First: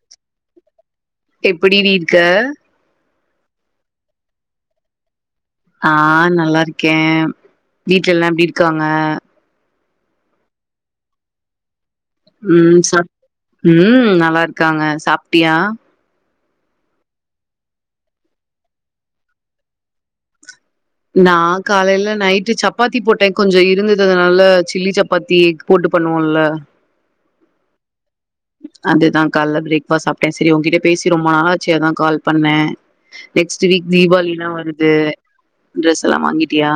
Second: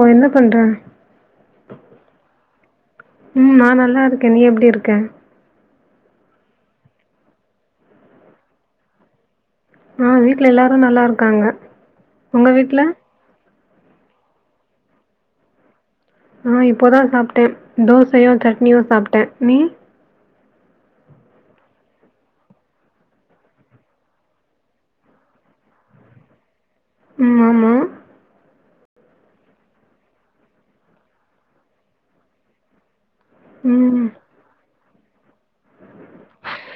ஓ என்ன பண்ற எப்பிடிடி இருக்க ம் நா நல்லா இருக்கே நீ எப்டி இருக்க ஆ நல்லா இருக்கே வீட்ல எல்லா எப்டி இருக்காங்க ஆ வீட்ல எல்லாரு நல்லா இருக்காங்க உங்க வீட்ல ம் சாப் ம் நல்லா இருக்காங்க சாப்ட்டியா ஆ இப்போதா சாப்ட்ட தோசையு சட்னியு சாப்ட்ட நீ நா காலையில நைட்டு சப்பாத்தி போட்ட கொஞ்ச இருந்ததுதுனால சில்லி சப்பாத்தி போட்டு பண்ணுவோல்ல ம் ஆமா அதுதா‌ காலைல பிரேக்பாஸ்ட் சாப்ட்டே சரி உங்கிட்ட பேசி ரொம்ப நாளாச்சே அதா கால் பண்ண நெக்ஸ்ட்டு வீக் ம் தீபாவளில்லா வருது ட்ரெஸ் எல்லா வாங்கிட்டியா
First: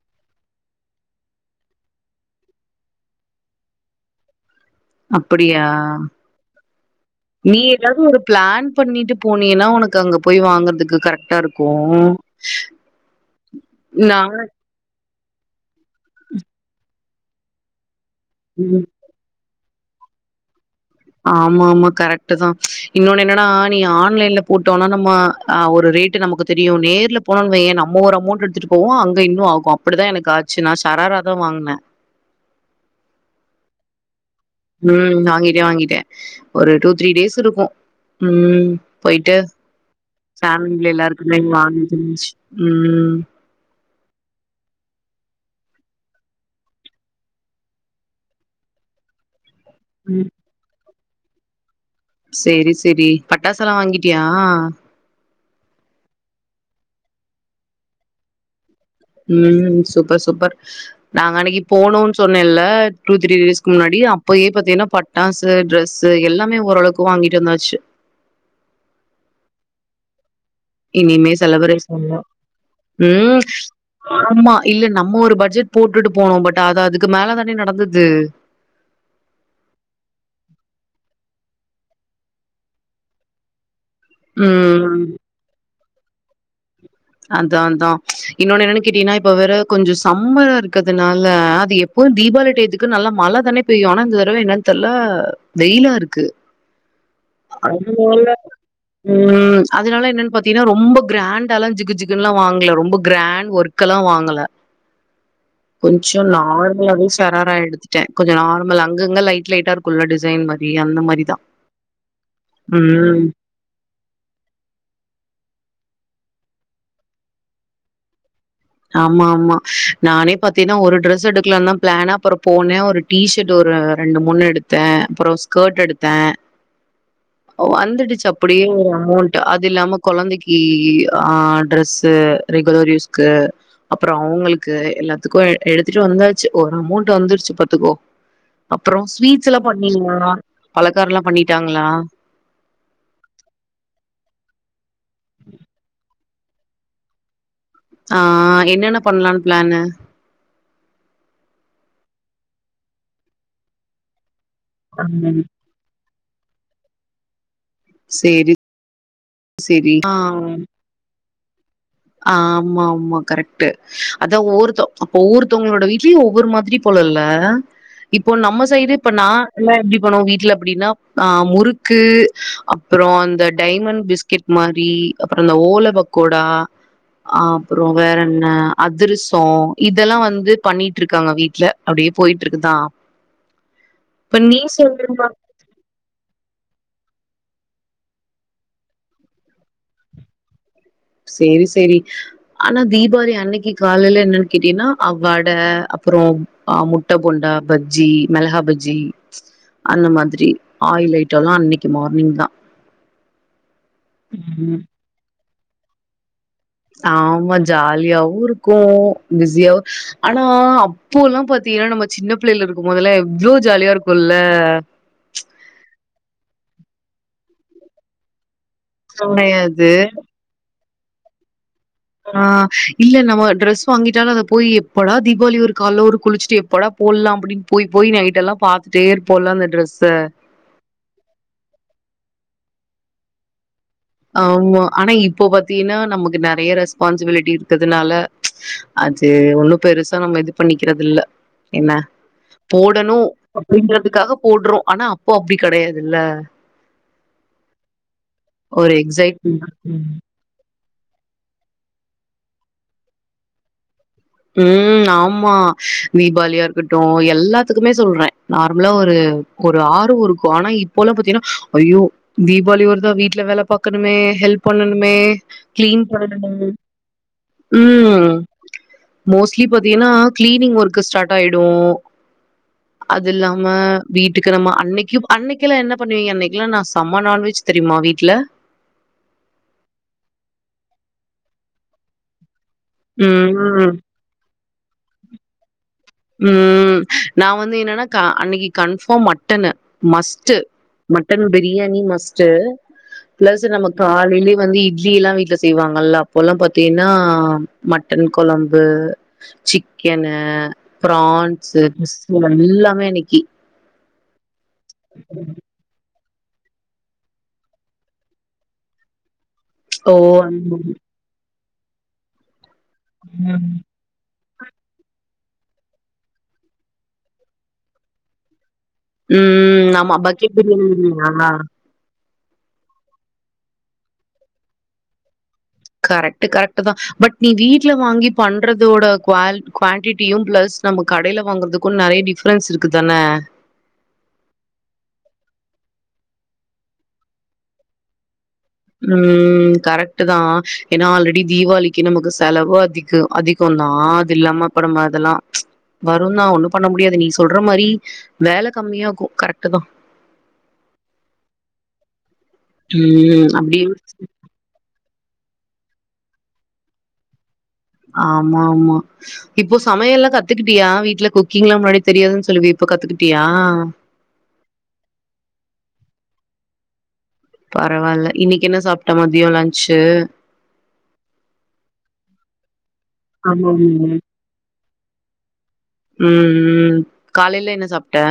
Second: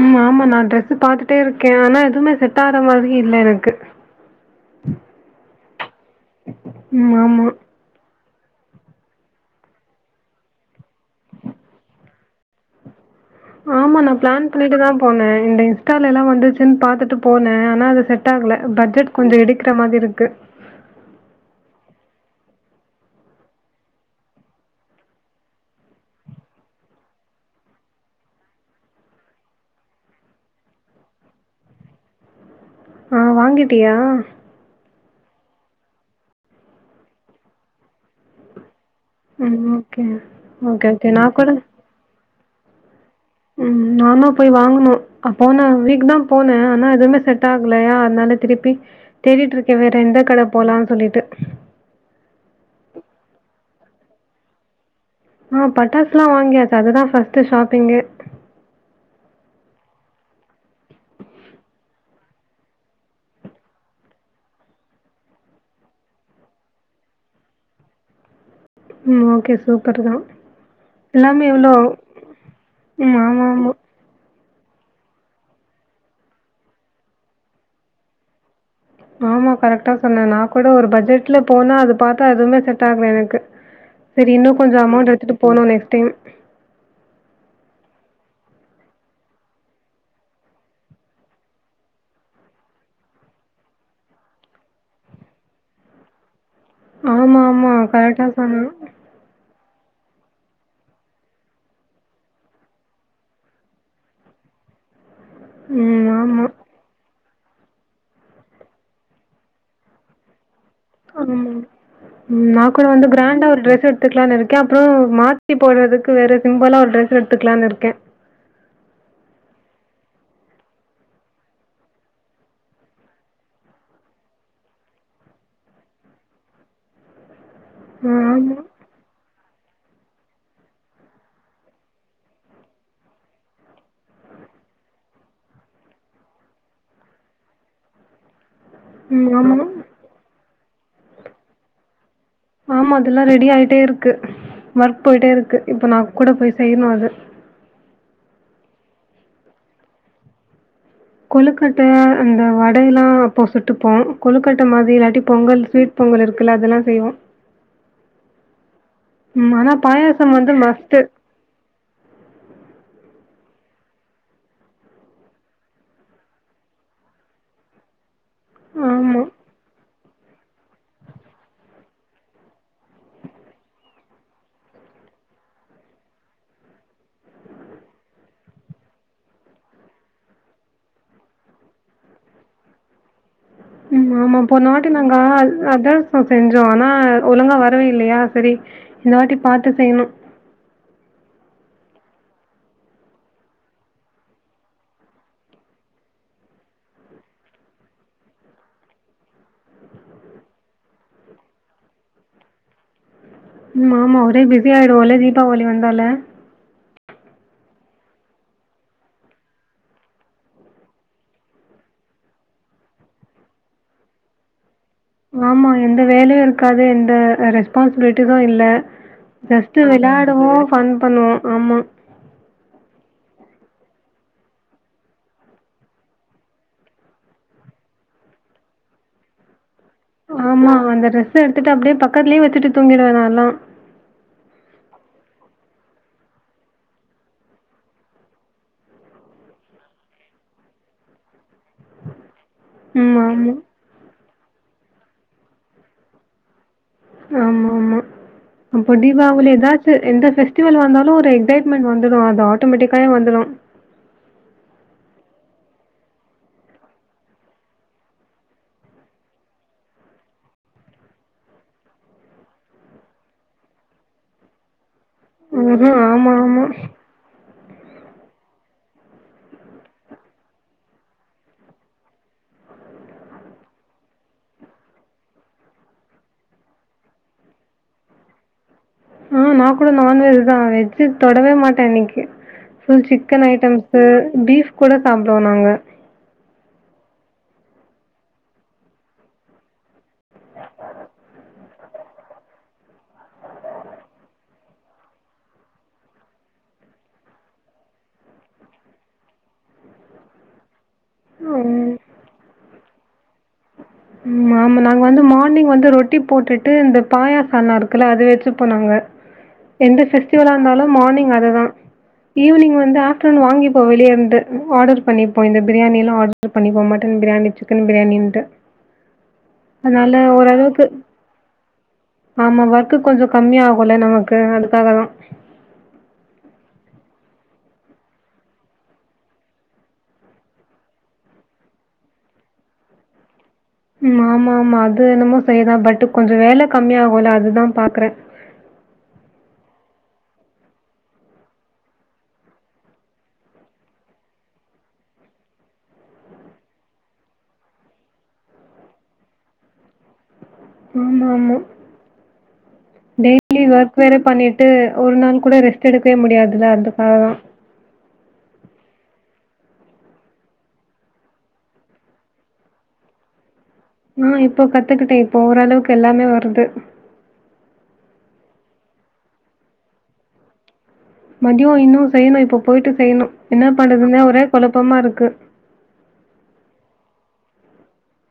ம் ஆமா நா டிரெஸ்ஸு பாத்துட்டே இருக்கே ஆனா எதுவுமே செட் ஆற மாரி இல்ல எனக்கு அப்படியா ம் ஆமா நீயே எதாது ஒரு பிளான் பண்ணிட்டு போனீன்னா ஒனக்கு அங்க போய் வாங்கறதுக்கு கரெக்ட்டா இருக்கு ஆமா நா நானு பிளான் பண்ணிட்டு தா போன இந்த இன்ஸ்டாலலா வந்துச்சுன் பாத்துட்டு போன அனா அது செட் டாகல ம் பட்ஜெட் கொஞ்ச இடிக்கற மாதிரி இருக்கு ஆமா ஆமா கரெக்ட்டு தா இன்னொன்னு என்னன்னா நீ ஆன்லைன்ல போட்டோனா நம்ம ஆ ஒரு ரேட்டு நமக்கு தெரியு நேர்ல போனம் வைய்யே நம்ம ஒரு அமௌண்ட் எடுத்துட்டு போவோ அங்க இன்னு ஆகு அப்படிதா எனக்கு ஆச்சு நா சராராதா வாங்ன ஆ வாங்கிட்டியா ம் வாங்கிட்ட வாங்கிட்ட ஒரு டூ த்ரீ டேஸ் இருக்கு ம் போயிட்டு ம் ஓகே ஓகே ஃபேமிலில ஓகே நா எல்லாருக்குமே கூட [unintelligible] ம் ம் நானு போய் வாங்கணு அ போனா வீக்குதா போன அனா எதுவுமே செட் ஆகலயா அதனால திருப்பி தேடிட்ருக்கே வேற எந்த ம். கட போலான் சொல்லீட்டு சேரி செரி பட்டாசு எல்லா வாங்கிட்டியா ஆ பட்டாஸ்லா வாங்கியாச்சு அதுதா ஃபர்ஸ்ட் ஷாப்பிங்கே ம் சூப்பர் சூப்பர் நாங்க அன்னைக்கு போனோன் சொன்னல்ல டூ த்ரீ டேஸ்க்கு முன்னாடி அப்பயே பாத்தின்னா பட் டாஸ்சு டிரெஸ்சு எல்லாமே ஓரளவுக்கு வாங்கிட்டு வந்தாச்சு ம் ஓகே சூப்பர் தா இனிமே செலபரேஷன் பண்ணு ம் ஆமா இல்ல நம்ம ஒரு பட்ஜெட் போட்டுட்டு போனோ பட் அது அதுக்கு மேல தானே நடந்தது ஆமா கரெக்டா சொன்னே நா கூட ஒரு பட்ஜெட்ல போனா அது பாத்தா எதுமே செட் ஆகல எனக்கு செரி இன்னு கொஞ்ச ம் அமௌண்ட் எடுத்துட்டு போனு நெக்ட் டைம் அதா அதா இன்னொன்னு என்னன்னு கேட்டின்னா இப்ப வேற கொஞ்ச சம்மயா இருக்கறதுனால அது எப் பு தீபாளி டயத்துக்கு நல்லா மழ தானே பெய்யு அனா இந்த தடவ என்னனு தெர்ல வெயிலா இருக்கு ஆமா அதனால ம் அதனால என்னன் பாத்தின்னா ரொம்ப கிராண்டாலா ஜிகு ஜிகுன்லா வாங்கல ரொம்ப கிராண் ஒர்க் கலா வாங்கல ம். கொஞ்சோ ஆமா. நார் [unintelligible] சராரா எடுத்துட்ட கொஞ்ச நார்மல் அங்கங்க லைட் லைட்டா இருக்குல்ல டிசைன் மாரி அந்த ஆமா. மாரிதா ம் நா கூட வந்து ம் கிராண்டா ஒரு ட்ரெஸ் எடுத் துக்கலான் இருக்கே அப்பறோ மாத்தி போடுறதுக்கு வேற சிம்பளா ஒரு ட்ரெஸ் எடுத்துக்கலான் இருக்கே ஆமா ஆமா நானே பாத்தின்னா ஒரு டிரெஸ் எடுக்கலான் தா பிளான் அப்பறோ போன ஒரு டீ ஷர்ட் ஒரு ரெண்டு மூணு எடுத்த அப்பறோ ஸ்கர்ட் எடுத்த ஓ ம் வந்துடுச்சு ஆமா. அப்படியே ஒரு அமௌன் டு அது இல்லாம கொழந்தக்கி ஆ டிரெஸ்ஸு ரெகுலர் யூஸ்க்கு அப்பறோ அவுங்கலுக்கு எல்லாத்துக்கு எடுத்துட்டு வந்தாச்சு ஒரு அமௌன்ட் வந்துருச்சு பாத்துக்கோ அப்பறோ ம் ஸ்வீட்ஸ் ஆமா. எல்லா பண்ணீங்களா பலக்காரோலா பண்ணீட்டாங்களா ஆமா அதுலா ரெடி ஆயிட்டே இருக்கு ஒர்க் போயிட்டே இருக்கு இப்ப நா கூட போய் செய்யணு அது ஆ என்னன்ன பண்லான் பிளானு கொழுக்கட்ட அந்த வடைலா வெப்போ சுட்டுப்போ கொழுக்கட்ட மாதிரி இல்லாட்டி பொங்கல் ஸ்வீட் பொங்கல் இருக்குல்ல அதுலா செய்வோ சேரி ம் அனா சேரி ஆ பாயாசம் வந்து மஸ்ட்டு ஆமாம்மா கரக்ட்டு அதா ஒவ்வொருத்தோ அப்ப ஒவ்வொருத்தவங்களோட வீட்லயு ஒவ்வொரு மாதிரி போல இல்ல இப்போ நம்ம சைடு இப்ப ஆமா. நா எல்லா எப்டி பண்ணுவோ வீட்ல அப்படின்னா ஆ முறுக்கு அப்புற அந்த டைமண்ட் பிஸ்கெட் மாரி அப்புற இந்த ஓல பக் கோடா அப்புற வேற என்ன அதிரசொ இதெல்லா வந்து பண்ணிட்டு இருக்காங்க வீட்ல அப்டியே போய்ட்டு இருக்குதா ம் ஆமா இப்ப நீ போன வாட்டி சொல்ற நாங்க மா அதிரசம் செஞ்சோ ஆனா ஒழுங்கா வரவே இல்லையா சரி இந்த வாட்டி பாத்து செய்யணு சேரி சேரி ஆனா தீபாளி அன்னைக்கு காலையில என்னன்னு கேட்டீங்னா அவ்வட அப்புறம் ஆ முட்ட போண்டா பஜ்ஜி மெளகா பஜ்ஜி அந்த மாதிரி ஆயில் ஐட்டம்லா அன்னைக்கு மார்னிங் தா ஆமா ஆமா ஒரே பிஸி ம் ஆயிருவோல்ல தீபாவளி வந்தாலே ஆம்மா ஜாலியாவு இருக்கும் பிசியாவு ஆனா அப்போல்லா பாத்தீங்கன்னா நம்ம சின்ன பிள்ளைல இருக்கும் போதல்லா எவ்ளோ ஜாலியா இருக்குல்ல ஆமா எந்த வேலயு இருக்காது எந்த ரெஸ்பான்ஸிபிளிட்டீஸீம் இல்ல ஜஸ்ட் கெடையாது விளையாடுவோ பன் பண்ணுவோ ஆமா ஆ இல்ல நம்ம ட்ரெஸ் வாங்கிட்டாலு அத போய் எப்போடா தீபாவளி வரு கால்ல ஒரு குளிச்சுட்டு எப்பொடா போட்லா அப்டின்னு போய் போய் நைட்டெல்லா பாத்துட்டே இருப்போல்ல அந்த டிரெஸ்ஸ ஆமா அந்த டிரெஸ் எடுத்துட்டு அப்டியே பக்கத்துலேயே வச்சுட்டு தூங்கிடுவே நால்லா ஆமா ஆனா இப்போ பாத்தீங்கன்னா நமக்கு நேறைய ரெஸ்பான்சிபிலிட்டி இருக்குறதுனால அது ஒன்னும் பெருசா நம்ம இது பண்ணிக்கிறது இல்ல என்ன ம் போடணும் ஆமா. அப்படின்றதுக்காக போட்றோ ஆனா அப்போ அப்டி கெடையாதுல்ல ஆமா ஆமா ஒரு அப்போ தீபாவளி எக்ஸைட்மென்ட் எதாச்சு இருக்கும். எந்த ஃவெஸ்டிவல் வந்தாலு ஒரு எக்ஸைட்மெண்ட் வந்துடு அது ஆட்டோமேட்டிக்காவே வந்துடும் ம் ஆமா தீபாவளியா இருக்கட்டும் எல்லாத்துக்குமே சொல்றே நார்மலா ஒரு ஒரு ஆர்வ இருக்கும் ஆனா இப்பொல்லா பாத்தீங்கன்னா ஐயோ தீபாவளி வருதா வீட்ல வேல பாக்கணுமே ஹெல்ப் பண்ணணுமே ம்ஹ்ம். கிளீன் ஆமா, பண்ணணுமே ஆமா. ம் மோஸ்ட்லி பாத்தீங்கன்னா கிளீனிங் ஒர்க்கு ஸ்டார்ட் ஆயிடு அது இல்லாம வீட்டுக்கு நம்ம அன்னைக்கும் அன்னைக்கெல்லா என்ன பண்ணுவீங்க அன்னைக்கெலா நா செம நான்வெஜ் தெரியுமா வீட்ல ம் நா கூட நான்வெஜ் தா வெஜ் தொடவே மாட்டே அன்னைக்கு ஃபுல் சிக்கன் ம் ஐட்டம்ஸ் பீஃப் கூட சாப்புடுவோ நாங்க ம் நா வந்து என்னன்னா அன்னைக்கு கன்பாஃம் மட்டன்னு must mutton biryani must plus நம்ம காலையிலயே வந்து இட்லி எல்லா வீட்ல செய்வாங்கல்ல அப்போ எல்லா பாத்தீங்கன்னா மட்டன் கொழம்பு சிக்கனு ப்ரான்ஸு ம் எல்லாமே அன்னைக்கு ம் ஆமா நாங்க வந்து மார்னிங் வந்து ரொட் டி போட்டுட்டு இந்த பாயாசால்னா இருக்குல்ல அது வச்சுப்போ நாங்க எந்த ஓ ஃபெஸ்டிவலா இருந்தாலும் மார்னிங் அதுதா ஈவினிங் வந்து ஆஃப்டர்நூன் ம் வாங்கிப்போ வெளியேந்து ஆர்டர் பண்ணிப்போ இந்த பிரியாணிலா ஆர்டர் பண்ணிப்போ மட்டன் பிரியாணி சிக்கன் பிரியாணின்ட்டு ம் ம் ஆமா அதனால பக்கெட் ஓரளவுக்கு பிரியாணிங்களா ஆமா ஒர்க்கு கொஞ்ச கம்மியாகுல்ல நமக்கு அதுக்காக தா கரெக்ட் கரெக்ட் தா பட் நீ வீட்ல வாங்கி பண்றதோட குவால் குவான்டிட்டியு ப்ளஸ் நம்ம கடயில வாங்குறதுக்கு நறைய டிஃப்ரன்ஸ் இருக்கு தானே ம் ஆமா ஆமா அது என்னமோ சரிதா பட் கொஞ்ச வேல் கம்மியாகுல்ல அததாபாக்குறே பட்டு கொஞ்சம் வேல கம்மிய ஆகும்ல அதுதா பார்க்குறே ம் கரெக்ட்டுதா என்னா ஆல்ரெடி தீவாளிக்கு நமக்கு செலவு அதிக அதி கொந்தா அது இல்லாம ப்பபனம்ம அதுல்லா வருந்தா ஒண்ணு பண்ண முடியாது நீ சொல்ற மாரி வேலகம்மியாகு கரெக்ட்டு தா ஆமஆமா ம் டெய்லி அப்படியே ஒர்க் வேற பன்னீட் ட்டு ஒரு நாள் கூட ரெஸ்ட் எடுக்கவே முடியாதுல்ல அதுக்குகாதா ஆம்ம ஆம்மா இப்போ சமையல்லா கத்துக்கிட்டியா வீட்ல குக்கிங் எல்லாம் முன்னாடி தெரியாதுன் சொல்லுவியே இப்ப கத்துக்கிட்டியா ஆ இப்போ கத்துக்கிட்டே இப்போ ஓரளவுக்கு எல்லாமே வருது பரவால்ல இன்னைக்கு என்ன சாப்ட்ட மதியொ லன்ச்சு மதியோ இன்னு செய்யணு இப்ப போய்ட்டு செய்யணு என்ன ஆமாமா. பண்றதுன்னே ஒரே குழப்பமா இருக்கு ம் ம் காலைல என்ன சாப்ட்ட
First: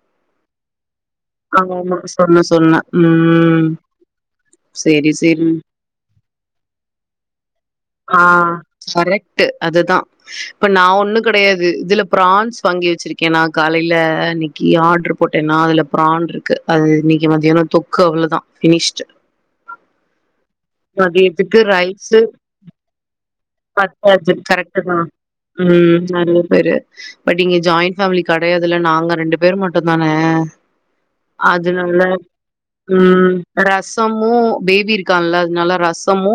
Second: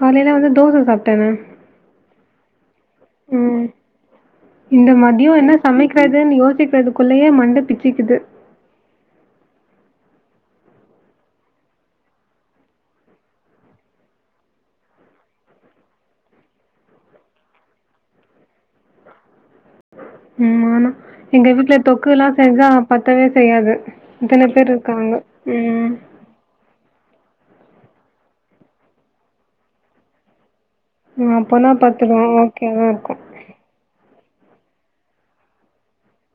காலைல வந்து தோச சாப் ஆம்மா ஆம்மா சொன்ன சொன்ன ம் இந்த சேரி மத்யொ சேரி என்ன சமக்கிறதுன் யோசிக்கிறதுக்குள்ளயே மண்ட பிச் ஆ கரெக்ட்டு அதுதா இப்ப நா ஒண்ணுகிடையாது இதுல பிரான்ஸ் வாங்கி வச்சிருக்கே நா காலைல கி ஆர்ட்ரு போட்டேன்னா அதுல பிரான்ருக்கு அது இன்னைக்கு மதியானொ தொக்கு அவ்ளதா ஃபினிஷ்டு ம் ஆனா எங்க மதியத்துக்கு வீட்டுல ரைஸு தொக்கூலா செஞ்சா பத்தவே செய்யாது பத்தாது இத்தன பேர் இருக்காங்க ம் நல்லப்பேரு பட் இங்க ஜாயிண் ஃபேமிலி கடையாதுல்ல நாங்க ரெண்டு பேர் மட்டும்தானெ அப்போனா அதுனால பத்துரும். ஓகே தான் இருக்கும். ம் ரசமு பேபி இருக்கால்ல அதேனால ரசமு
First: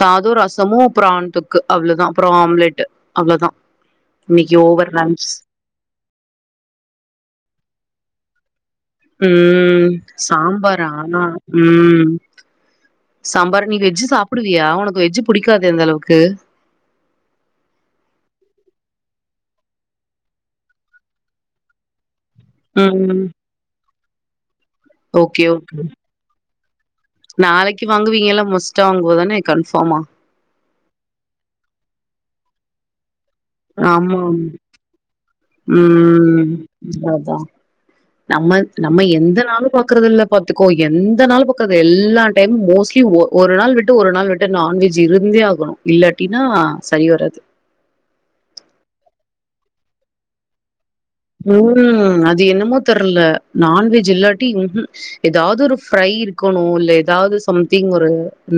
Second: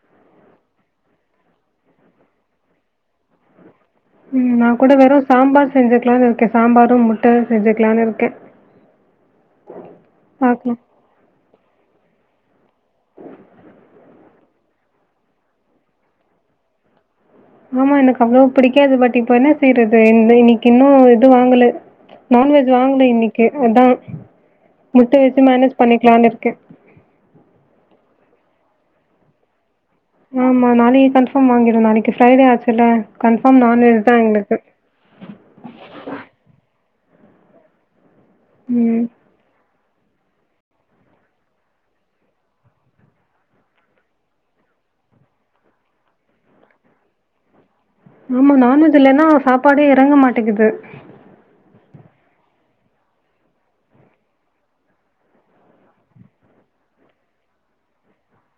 சாதொ ரஸ் சமூ பிராண் தொக்கு அவ்ளதா அப்பற ஆம்லெட்டு அவ்வளதா ம் நா கூட வெறு சாம்பார செஞ்சுக்கலானுருக்கே சாம்பாரு முட்ட செஞ்சுக்கலானு இருக்கே ம் பாக்கலாம். சாம்பாரா ஆன்னா ம் சாம்பாரு நீ வெஜ்ஜு சாப்டுவியா ஒனக்கு வெஜ்ஜு புடிக்காதே அந்தளவுக்கு ஆம்மா எனக் அவ்ளோ புடிக்காது பட் இப்ப என்ன செய்றது இன் இன்னைக்கு இன்னு எத்துவாங்கல நான்வெஜ் வாங்க்னு ம் இன்னிக்கு அத்தா ஓக்கே ஓக் நாளைக்கு வாங்குவீங்கல்ல ம மஸ்டா வாங்குவதானே கன்ஃபாம்மா ஆம்மா நாளைக்கு கன்பார்ம் வாங்கிடு நாளைக்கு ஃப்ரைடே ஆச்சுல்ல கன்ஃபார்ம் நான்வெஜ் தா ஆமா எங்ளுக்கு ம் அத்தா நம்ம நம்ம ம். எந்தநாளு பாக்குறதில்ல பாத்துக்கோ எந்த நாளு பாக்றது எல்லா டைமு மோஸ்ல்லி ஒரு நாள் விட்டு ஒரு நாள் விட்டு நான்வெஜ் இருந்தே ஆகுனு இல்லாட்டினா சயிவராது ஆம்மா நான்வெஜ்இல்லன்னா சாப்பாடே எறங்க மாட்டேக்கிது ம் அது என்னமோ தெர்ல நான்வெஜ் இல்லாட்டி ம்ஹூம் எதாவ்து ஒரு ஃப்ரை இருக்கனு இல்ல எதாது சம்திங் ஒரு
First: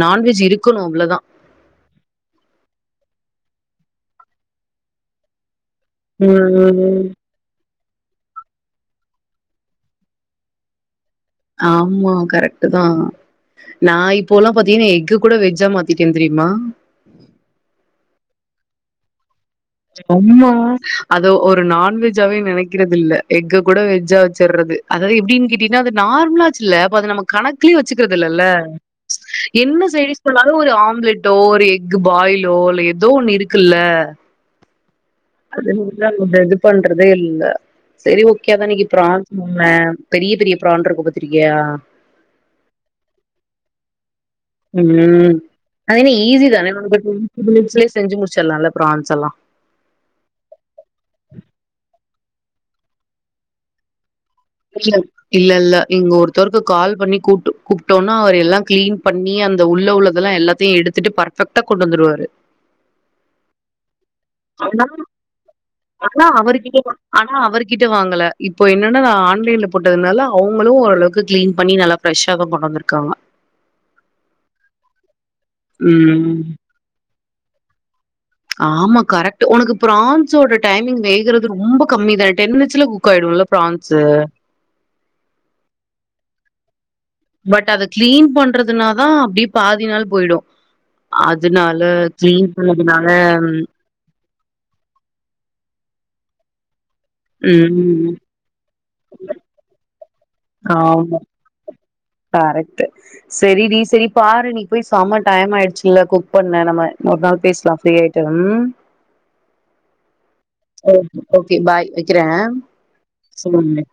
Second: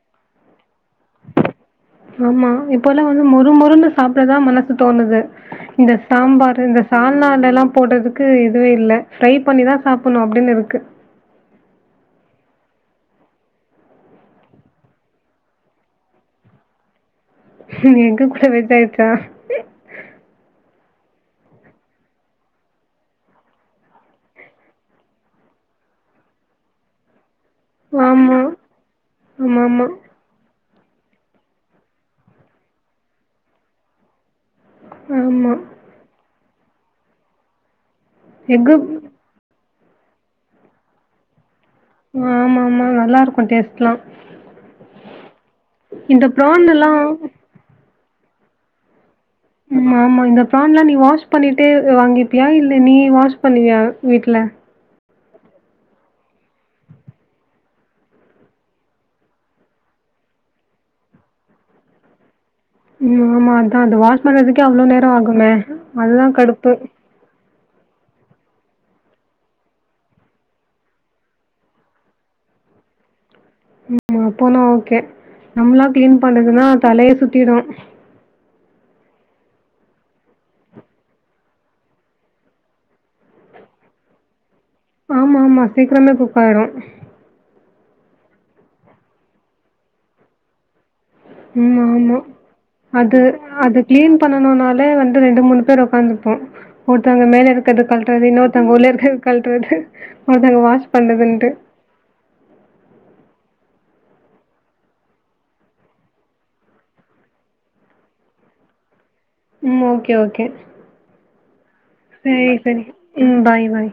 நான்வெஜ் இருக்கனு அவ்ளொதா ஆம்மா இப்பல்லா வந்து மொறு மொறுன்னு சாப்டதா மனசு தோணுது இந்த சாம்பாரு இந்த ம் சால்னா அதெல்லா போடதுக்கு இதுவேஇல்ல ஃப்ரை பண்ணிதா சாப்புன்னு அப்டின்ன இருக்கு ஆம்மா கரெக்ட்டு தா நா இப்போல்லா பாத்தீன்னா எக்குகூட வெஜ்ஜா மாத்திட்டெ தெரியுமா எக்குகூட வெஜ்ஜாயிடுச்சா அம்மா அத ஒரு நான்வெஜ்ஜாவே நெனைக்கிறதில்ல எக்க கூட வெஜ்ஜா வெச்சிற்றது அதாவது எப்டின்னு கேட்டீன்னா அது நார்மலாச்சுல்ல அப்ப அது நமக் கணக்குலயே வச்சுக்றது ஆமா. இல்லெல்ல என்ன ஆமாமா. சைடிஷ் இப்போ நாம ஒரு ஆம்லெட்டோ ஒரு எக் பாயிலோ இல்ல ஏதோ ஒண்ணு இருக்குல்ல ஆமா. ஆமா [unintelligible] அதா இது பண்றதே இல்ல சரி ஓகோ அதா எக்கு இன்னிக்கி பிராஸ் ஆமா பெரிய பெரிய ப்ரான் இருக்கு பாத்திருக்கியா ம் ஆமா ஆமா நல்லா இருக்கு டேஸ்ட்டெலா ம் அது என்ன இந்த ஈஸி தானே நம்ம ப்ரான்லலாம் மினிட்ஸ்லே செஞ்சு முடிச்சுடலால்ல ப்ரான்ஸ் எல்லா ஆமா ஆமா இந்த ப்ரான்லா நீ வாஷ் பண்ணிட்டே வாங்கிப்பியா இல்ல நீ வாஷ் பண்ணுவியா வீட்ல இல்ல இல்ல இல்ல இங்க ஒருத்தருக்கு கால் பண்ணி கூப்ட் கூப்ட்டோன்னா அவர் எல்லா கிளீன் பண்ணி அந்த உள்ளே உள்ளதெல்லா எல்லா த்தையு எடுத்துட்டு பர்ஃபெக்ட்டா கொண்டு வந்துருவாரு ம் ஆமா அக்கா அ அது வாஷ் பண்றதுக்கே அவ்ளோ ஆனா நேரோ ஆகுமே அதுதா ஆனா கடுப்பு அவர்கிட்ட ஆனா அவர்கிட்ட வாங்கல இப்போ என்னென்னா ஆள் புள்ளைங்கள போட்டதுனால அவங்களு ஓரளவுக்கு கிளீன் பண்ணி நல்லா ஃபிரெஷ்ஷாதா கொண்டு வந்துருக்காங்க அப்பன்னா ஓகே நம்மெளா கிளீன் ம் பண்றதுன்னா தலையே சுத்திருவே ஆமா கரெக்ட்டு உனக்கு பிரான்சோட டைமிங் வேகறது ரொம்ப கம்மி தா டென் மினிட்ஸ்லே குக்காயிடோல்ல ப்ரான்ஸு ஆமா ஆமா சீக்கிரமே குக்காயிரு பட் அத கிளீன் பண்றதுனாதா அப்டியே பாதி நாள் போயிடும் ம் அதுனால ஆமா. கிளீன் பண்ணதுனால அது ம் அது கிளீன் பண்ணனும்னாலே வந்து ரெண்டு மூணு பேர் ஒக்காந்துருப்போ ஒருத்தவுங்க மேல இருக்கறது ம் கழட்றது இன்னொ ஒருத்தங்க உள்ள இருக்கறது கழட்றது ஒருத்தங்க வாஷ் பண்ணுறதுன்ட்டு கரெக்ட்டு சரி டி சரி பாரு நீ போய் சம டைம் ஆயிடுச்சுல்ல குக் பண்ண நம்ம இன்னொரு நாள் பேசலா ஃபிரீ ஆயிட்டு ம் ம் ஓகே, ஓகே. ஒ ஓகே பை வைக்கிறே சரி, சரி. பாய், ம் பாய்.